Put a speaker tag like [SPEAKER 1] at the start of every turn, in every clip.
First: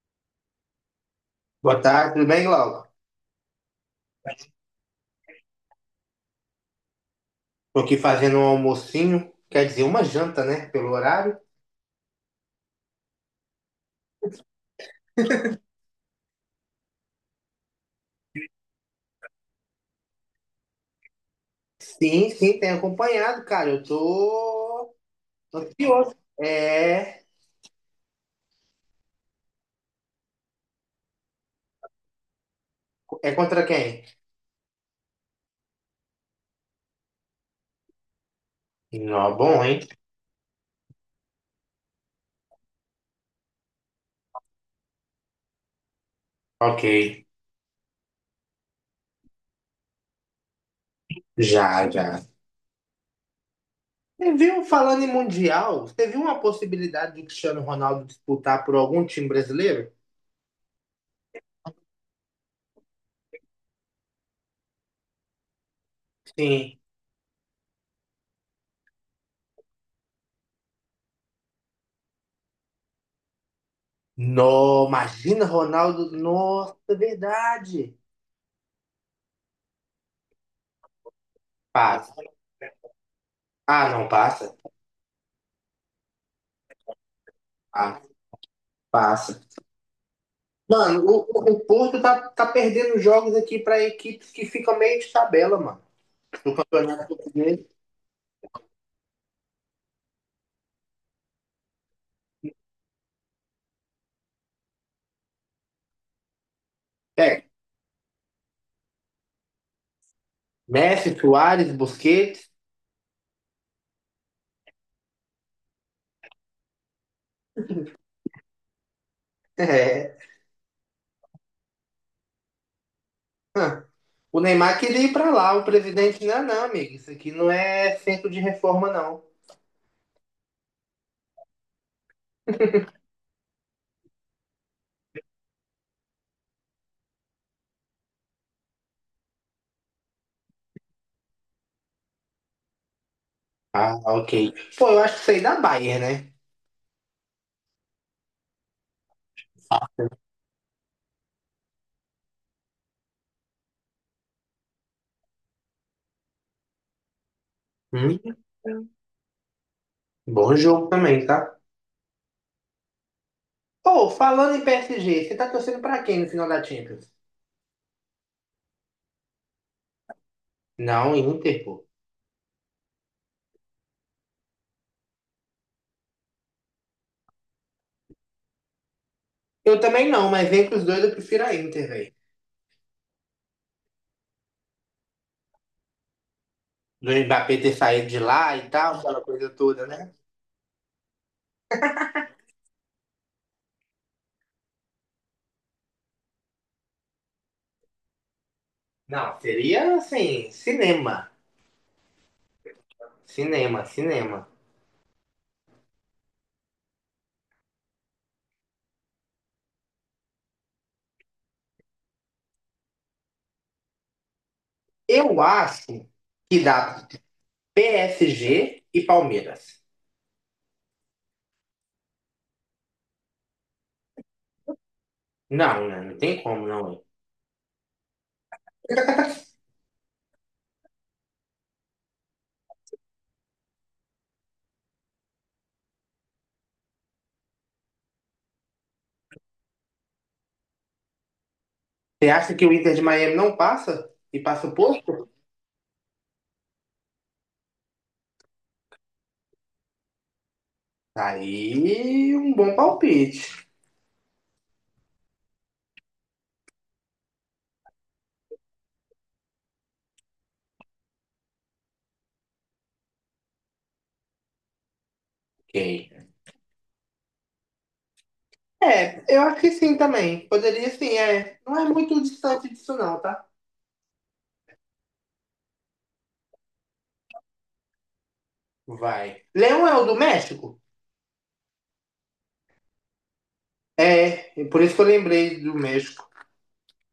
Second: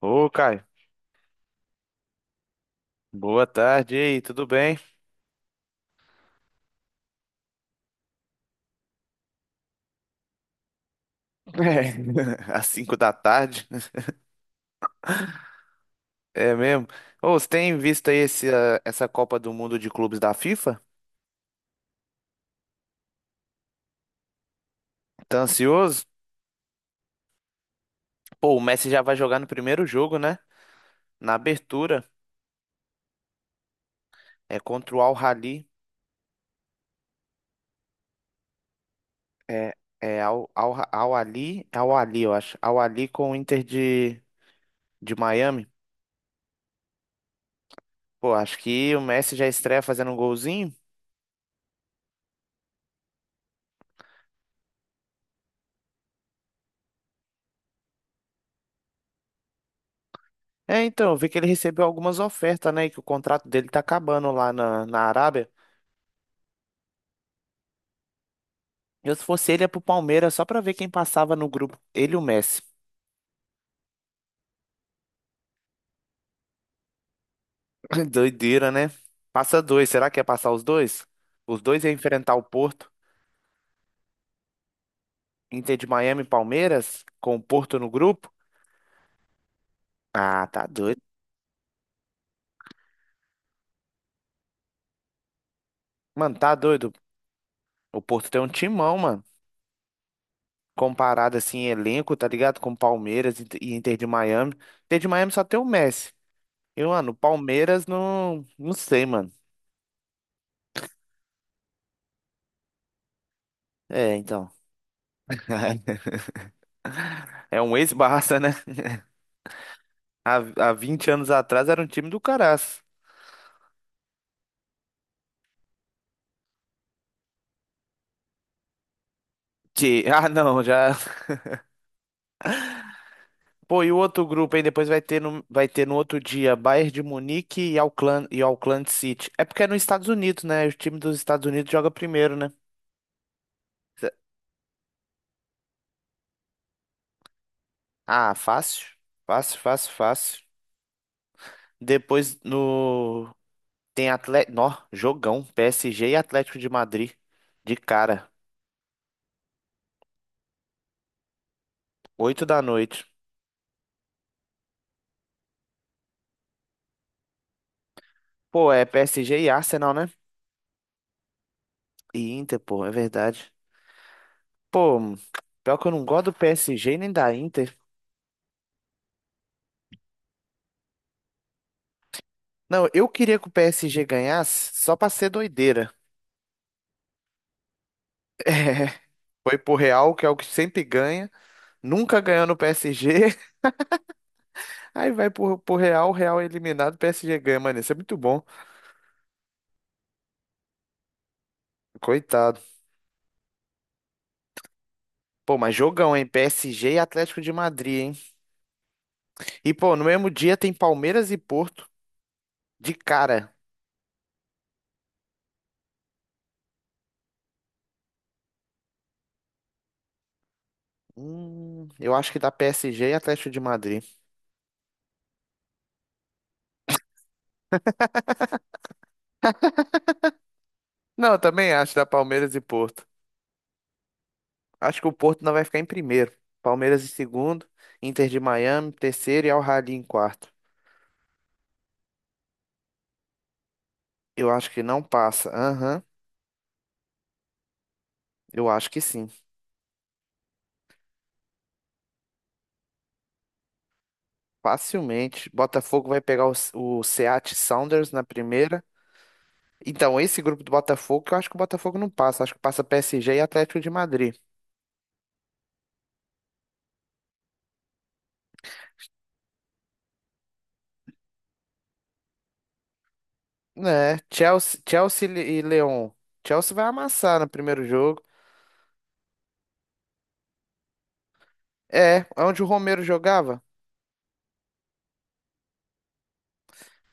[SPEAKER 1] Ô, Caio,
[SPEAKER 2] Boa tarde, tudo bem, Laura?
[SPEAKER 1] boa tarde e aí, tudo bem?
[SPEAKER 2] Tô aqui fazendo um almocinho, quer dizer, uma janta, né? Pelo horário.
[SPEAKER 1] É, às 5 da tarde, é mesmo? Ô, você tem visto aí essa Copa do Mundo de Clubes da FIFA?
[SPEAKER 2] Sim, sim, tem acompanhado, cara. Eu tô
[SPEAKER 1] Tá ansioso?
[SPEAKER 2] ansioso. É,
[SPEAKER 1] Pô, o Messi já vai jogar no primeiro jogo, né? Na abertura,
[SPEAKER 2] é contra quem?
[SPEAKER 1] é contra o Al-Ahly,
[SPEAKER 2] Não, bom,
[SPEAKER 1] é,
[SPEAKER 2] hein?
[SPEAKER 1] Al-Ahly, eu acho, Al-Ahly com o Inter de Miami.
[SPEAKER 2] Ok.
[SPEAKER 1] Pô, acho que o Messi já estreia fazendo um golzinho.
[SPEAKER 2] Já, já. Você viu, falando em Mundial, você viu uma possibilidade do Cristiano Ronaldo disputar por algum time brasileiro?
[SPEAKER 1] É, então, eu vi que ele recebeu algumas ofertas, né? E que o contrato dele tá acabando lá na Arábia.
[SPEAKER 2] Sim.
[SPEAKER 1] Eu, se fosse ele, ia pro Palmeiras só pra ver quem passava no grupo. Ele e o Messi.
[SPEAKER 2] No, imagina Ronaldo. Nossa, é verdade.
[SPEAKER 1] Doideira, né? Passa dois. Será que ia passar os dois? Os dois iam
[SPEAKER 2] Passa.
[SPEAKER 1] enfrentar o Porto.
[SPEAKER 2] Ah, não, passa.
[SPEAKER 1] Inter de Miami e Palmeiras, com o Porto no
[SPEAKER 2] Ah,
[SPEAKER 1] grupo?
[SPEAKER 2] passa.
[SPEAKER 1] Ah, tá doido.
[SPEAKER 2] Mano, o Porto tá perdendo jogos aqui pra equipes que ficam meio de tabela, mano.
[SPEAKER 1] Mano, tá doido.
[SPEAKER 2] Campeonato português.
[SPEAKER 1] O Porto tem um timão, mano. Comparado assim, em elenco, tá ligado? Com Palmeiras e Inter de Miami. Inter de Miami só tem o Messi. E, mano, o
[SPEAKER 2] É,
[SPEAKER 1] Palmeiras não. Não sei, mano.
[SPEAKER 2] Messi, Suárez, Busquets.
[SPEAKER 1] É, então. É um ex-Barça, né?
[SPEAKER 2] É.
[SPEAKER 1] Há, há 20 anos atrás era um time do caraço.
[SPEAKER 2] Hã. O Neymar queria ir pra lá, o presidente, não, não, amigo. Isso aqui não é centro de reforma, não.
[SPEAKER 1] Ah, não, já. Pô, e o outro grupo aí depois vai ter no outro dia Bayern de Munique e Auckland City. É porque é nos Estados Unidos, né? O time dos Estados Unidos joga primeiro, né?
[SPEAKER 2] Ah, ok. Pô, eu acho que isso aí da Bayern, né?
[SPEAKER 1] Ah, fácil. Fácil, fácil, fácil. Depois no tem Atlético, nó, jogão, PSG e Atlético de Madrid de cara,
[SPEAKER 2] Hum, bom jogo também, tá?
[SPEAKER 1] 8 da noite.
[SPEAKER 2] Pô, falando em PSG, você tá torcendo pra quem no final da Champions?
[SPEAKER 1] Pô, é PSG e Arsenal, né?
[SPEAKER 2] Não, Inter, pô.
[SPEAKER 1] E Inter, pô, é verdade. Pô, pior que eu não gosto do PSG nem da Inter.
[SPEAKER 2] Eu também não, mas entre os dois eu prefiro a Inter, velho.
[SPEAKER 1] Não, eu queria que o PSG ganhasse só pra ser doideira.
[SPEAKER 2] Do Mbappé ter saído de lá e tal, aquela coisa
[SPEAKER 1] Foi pro
[SPEAKER 2] toda, né?
[SPEAKER 1] Real, que é o que sempre ganha, nunca ganhou no PSG. Aí vai pro Real, o Real é eliminado, o PSG ganha, mano. Isso é muito bom.
[SPEAKER 2] Não, seria assim, cinema.
[SPEAKER 1] Coitado.
[SPEAKER 2] Cinema, cinema.
[SPEAKER 1] Pô, mas jogão, hein? PSG e Atlético de Madrid, hein? E, pô, no mesmo dia tem Palmeiras e Porto de cara.
[SPEAKER 2] Eu acho que dá PSG e Palmeiras.
[SPEAKER 1] Eu acho que dá PSG e Atlético de Madrid.
[SPEAKER 2] Não, né? Não tem como, não.
[SPEAKER 1] Não, eu também acho da Palmeiras e Porto. Acho que o Porto não vai ficar em primeiro. Palmeiras em segundo, Inter de Miami, em terceiro e Al-Ahly em quarto.
[SPEAKER 2] Você acha que o Inter de Miami não passa? E
[SPEAKER 1] Eu
[SPEAKER 2] passa
[SPEAKER 1] acho
[SPEAKER 2] o
[SPEAKER 1] que não
[SPEAKER 2] posto?
[SPEAKER 1] passa. Aham, eu acho que sim.
[SPEAKER 2] Tá aí um bom palpite.
[SPEAKER 1] Facilmente. Botafogo vai pegar o Seattle Sounders na primeira. Então, esse grupo do Botafogo, eu acho que o Botafogo não passa. Acho que passa PSG e Atlético de Madrid.
[SPEAKER 2] Ok. É, eu acho que sim também. Poderia sim, é. Não é muito distante disso, não, tá?
[SPEAKER 1] Né? Chelsea e Leão. Chelsea vai amassar no primeiro jogo.
[SPEAKER 2] Vai. Leão é o do México?
[SPEAKER 1] É, onde o Romero jogava?
[SPEAKER 2] É, por isso que eu lembrei do México.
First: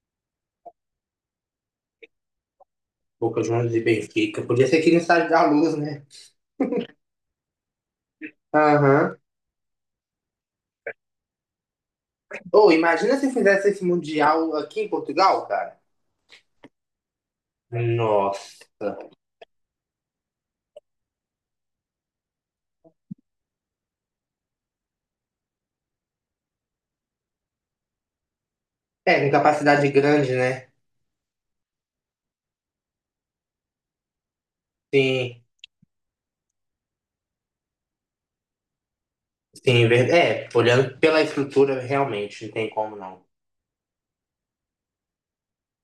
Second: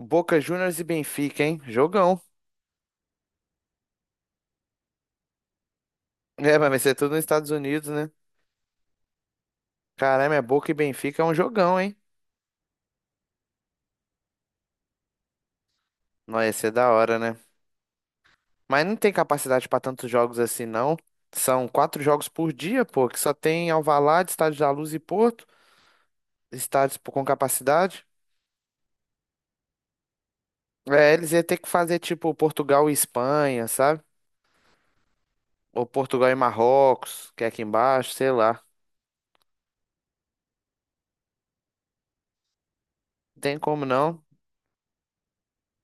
[SPEAKER 1] Boca Juniors e Benfica, hein? Jogão.
[SPEAKER 2] Boca Juniors e Benfica. Podia ser aqui no Estádio da Luz, né?
[SPEAKER 1] É, mas vai ser tudo nos Estados Unidos, né?
[SPEAKER 2] Aham.
[SPEAKER 1] Caramba, é Boca e Benfica é um jogão, hein?
[SPEAKER 2] Ou imagina se fizesse esse Mundial aqui em Portugal, cara.
[SPEAKER 1] Nossa, ia ser da hora, né? Mas
[SPEAKER 2] Nossa.
[SPEAKER 1] não tem capacidade para tantos jogos assim, não. São quatro jogos por dia, pô, que só tem Alvalade, Estádio da Luz e Porto, estádios pô, com capacidade.
[SPEAKER 2] É, com capacidade grande, né?
[SPEAKER 1] É, eles iam ter que fazer tipo Portugal e Espanha, sabe?
[SPEAKER 2] Sim,
[SPEAKER 1] Ou Portugal e Marrocos, que é aqui embaixo, sei lá.
[SPEAKER 2] sim, é, olhando pela estrutura, realmente, não tem como não.
[SPEAKER 1] Não tem como não.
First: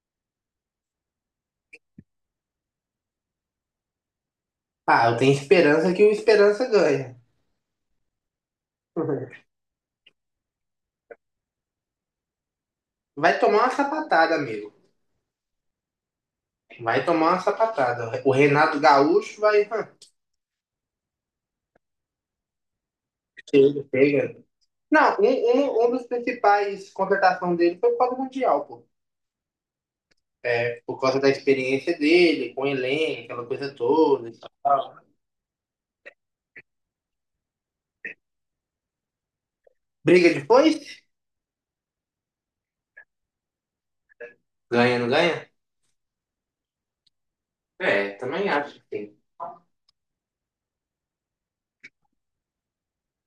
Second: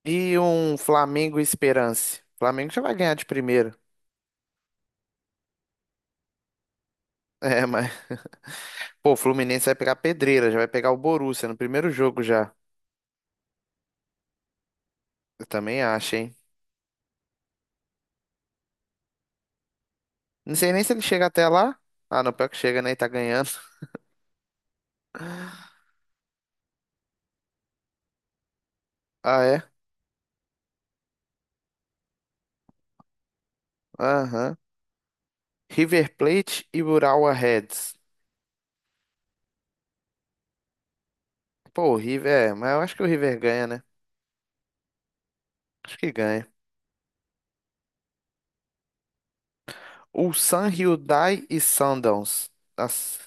[SPEAKER 1] E um Flamengo e Esperance. Flamengo já vai ganhar de primeira.
[SPEAKER 2] Ah, eu tenho esperança que o Esperança ganha.
[SPEAKER 1] É, mas. Pô, o Fluminense vai pegar pedreira, já vai pegar o Borussia no primeiro jogo já.
[SPEAKER 2] Vai tomar uma sapatada, amigo.
[SPEAKER 1] Eu também acho, hein?
[SPEAKER 2] Vai tomar uma sapatada. O Renato Gaúcho vai. Hã,
[SPEAKER 1] Não sei nem se ele chega até lá. Ah, não, pior que chega, né? E tá ganhando.
[SPEAKER 2] chega, chega. Não, um dos principais contratações dele foi o Paulo Mundial, pô.
[SPEAKER 1] Ah, é?
[SPEAKER 2] É, por causa da experiência dele, com o Elen, aquela coisa toda e
[SPEAKER 1] Aham.
[SPEAKER 2] tal.
[SPEAKER 1] River Plate e Urawa Reds.
[SPEAKER 2] Briga depois.
[SPEAKER 1] Pô, o River, é, mas eu acho que o River ganha, né?
[SPEAKER 2] Ganha, não ganha?
[SPEAKER 1] Acho que ganha.
[SPEAKER 2] É, também acho que tem.
[SPEAKER 1] Ulsan Hyundai e Sundowns. Nossa,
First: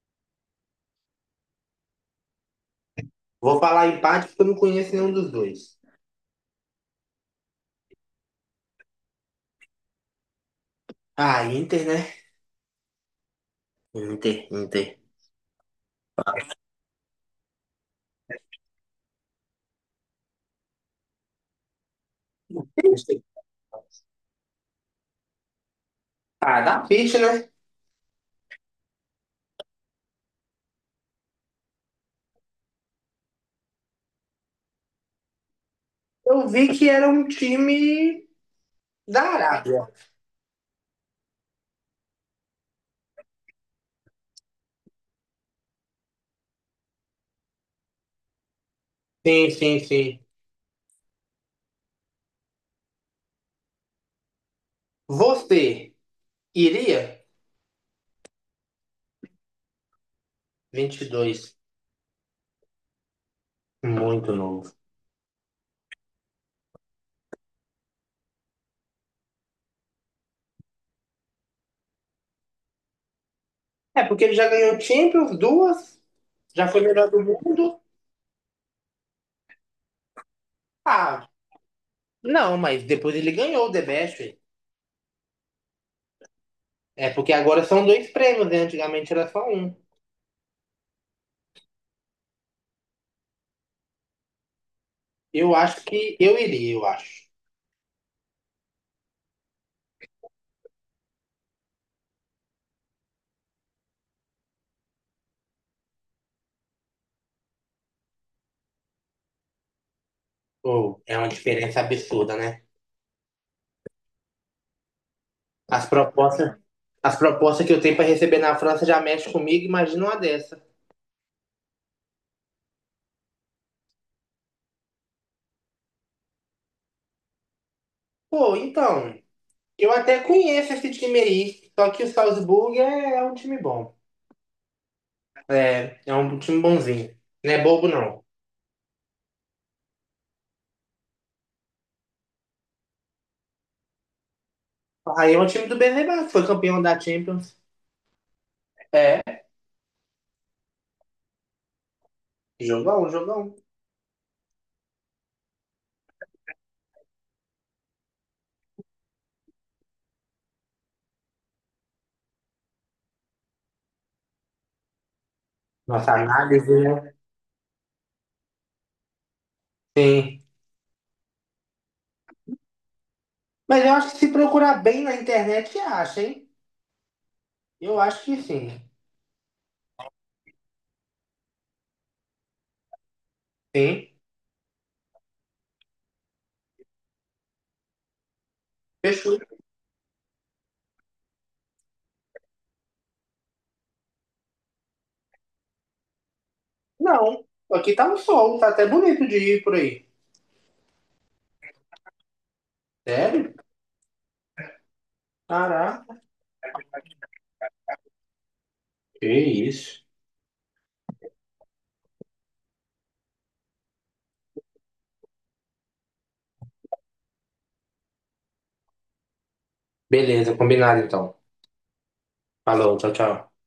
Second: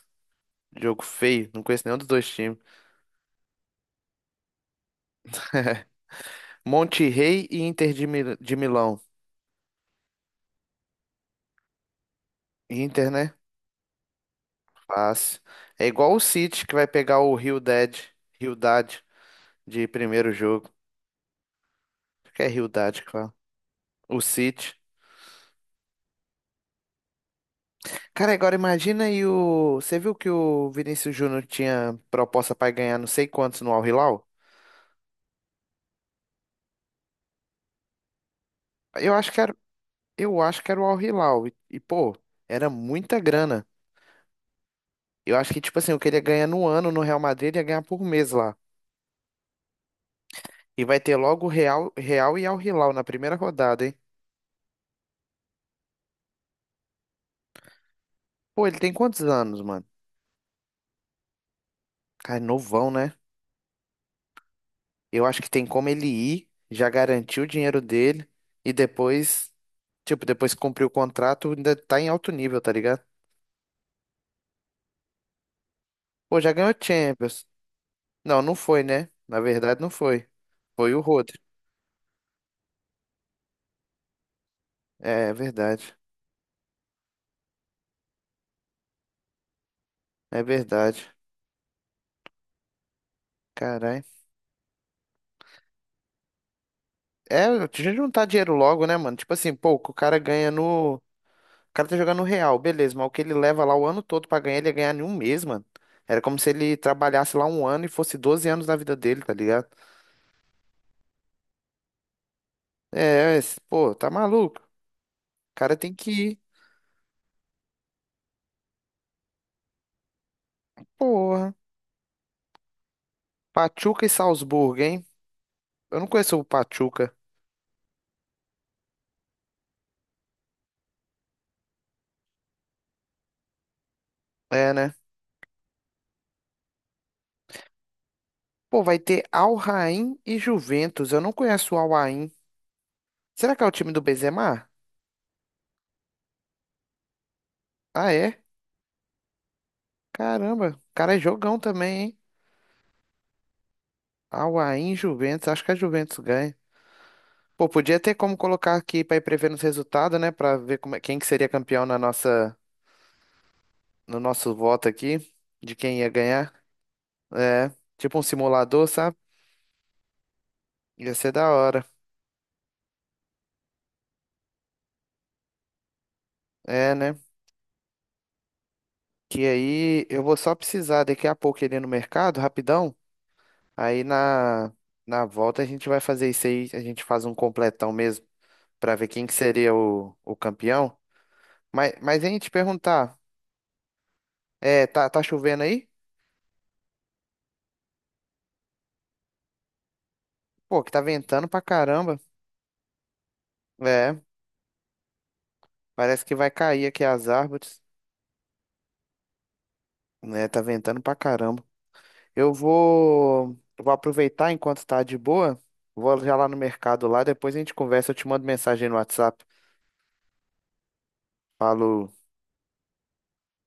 [SPEAKER 1] jogo feio. Não conheço nenhum dos dois times.
[SPEAKER 2] Vou falar empate porque eu não conheço nenhum dos dois.
[SPEAKER 1] Monte Rey e Inter de Milão.
[SPEAKER 2] Ah, Inter, né?
[SPEAKER 1] Inter, né?
[SPEAKER 2] Inter, Inter.
[SPEAKER 1] Fácil. É igual o City que vai pegar o Rio Dead, Rio Hyundai de primeiro jogo. Acho que é Hyundai que fala. O City.
[SPEAKER 2] Ah, dá peixe, né?
[SPEAKER 1] Cara, agora imagina aí o. Você viu que o Vinícius Júnior tinha proposta para ganhar não sei quantos no Al Hilal?
[SPEAKER 2] Eu vi que era um time
[SPEAKER 1] Eu
[SPEAKER 2] da
[SPEAKER 1] acho que era,
[SPEAKER 2] Arábia.
[SPEAKER 1] eu acho que era o Al Hilal. Pô, era muita grana. Eu acho que, tipo assim, o que ele ia ganhar no ano no Real Madrid, ele ia ganhar por mês lá.
[SPEAKER 2] Sim, sim, sim.
[SPEAKER 1] E vai ter logo Real e Al Hilal na primeira rodada, hein?
[SPEAKER 2] Você iria?
[SPEAKER 1] Pô, ele tem quantos anos, mano?
[SPEAKER 2] 22.
[SPEAKER 1] Cara, novão, né?
[SPEAKER 2] Muito novo.
[SPEAKER 1] Eu acho que tem como ele ir, já garantir o dinheiro dele e depois, tipo, depois que cumprir o contrato, ainda tá em alto nível, tá ligado?
[SPEAKER 2] É, porque ele já ganhou Champions, duas,
[SPEAKER 1] Pô, já
[SPEAKER 2] já
[SPEAKER 1] ganhou
[SPEAKER 2] foi melhor do
[SPEAKER 1] Champions.
[SPEAKER 2] mundo.
[SPEAKER 1] Não, não foi, né? Na verdade, não foi. Foi o
[SPEAKER 2] Ah,
[SPEAKER 1] Rodri.
[SPEAKER 2] não, mas depois ele ganhou o The Best, velho.
[SPEAKER 1] É, é verdade.
[SPEAKER 2] É porque agora são dois prêmios, né? Antigamente era só um.
[SPEAKER 1] É verdade. Caralho.
[SPEAKER 2] Eu acho que eu iria, eu acho.
[SPEAKER 1] É, a gente juntar dinheiro logo, né, mano? Tipo assim, pô, o cara ganha no. O cara tá jogando no Real, beleza, mas o que ele leva lá o ano todo pra ganhar, ele ia ganhar em um mês, mano. Era como se ele trabalhasse lá um ano e fosse 12 anos da vida dele, tá ligado?
[SPEAKER 2] Ou é uma diferença absurda, né?
[SPEAKER 1] É, pô, tá maluco. O cara
[SPEAKER 2] As
[SPEAKER 1] tem que ir.
[SPEAKER 2] propostas, as propostas que eu tenho para receber na França já mexem comigo, imagina uma dessa.
[SPEAKER 1] Porra. Pachuca e Salzburgo, hein? Eu não conheço o Pachuca.
[SPEAKER 2] Pô, então, eu até conheço esse time aí, só que o Salzburg é um time bom.
[SPEAKER 1] É, né?
[SPEAKER 2] É, é um time bonzinho. Não é bobo, não.
[SPEAKER 1] Pô, vai ter Al Rain e Juventus. Eu não conheço o Al Rain. Será que é o time do Benzema?
[SPEAKER 2] Aí é um time do Benzema, que foi campeão da Champions.
[SPEAKER 1] Ah, é?
[SPEAKER 2] É,
[SPEAKER 1] Caramba, o cara é jogão também, hein?
[SPEAKER 2] jogão, jogão.
[SPEAKER 1] Al Rain, Juventus. Acho que a Juventus ganha. Pô, podia ter como colocar aqui pra ir prevendo os resultados, né? Pra ver quem que seria campeão no nosso voto aqui, de quem ia
[SPEAKER 2] Nossa
[SPEAKER 1] ganhar.
[SPEAKER 2] análise, né?
[SPEAKER 1] É, tipo um simulador, sabe?
[SPEAKER 2] Sim.
[SPEAKER 1] Ia ser da hora.
[SPEAKER 2] Mas eu acho que se procurar bem na internet, acha, hein?
[SPEAKER 1] É, né?
[SPEAKER 2] Eu acho que sim.
[SPEAKER 1] Que aí eu vou só precisar daqui a pouco ele ir no mercado, rapidão. Aí
[SPEAKER 2] Sim.
[SPEAKER 1] na, na volta a gente vai fazer isso aí, a gente faz um completão mesmo pra ver quem que
[SPEAKER 2] Fechou.
[SPEAKER 1] seria o campeão. Mas hein, te perguntar, é, tá chovendo aí?
[SPEAKER 2] Não. Aqui tá um sol, tá até bonito de ir por aí.
[SPEAKER 1] Pô, que tá ventando pra caramba.
[SPEAKER 2] Sério?
[SPEAKER 1] É,
[SPEAKER 2] Caraca.
[SPEAKER 1] parece que vai cair aqui as árvores,
[SPEAKER 2] Que isso.
[SPEAKER 1] né? Tá ventando pra caramba. Eu vou aproveitar enquanto tá de boa, vou já lá no mercado lá, depois a gente conversa, eu te mando mensagem no WhatsApp.
[SPEAKER 2] Beleza, combinado então.
[SPEAKER 1] Falou.
[SPEAKER 2] Falou, tchau, tchau.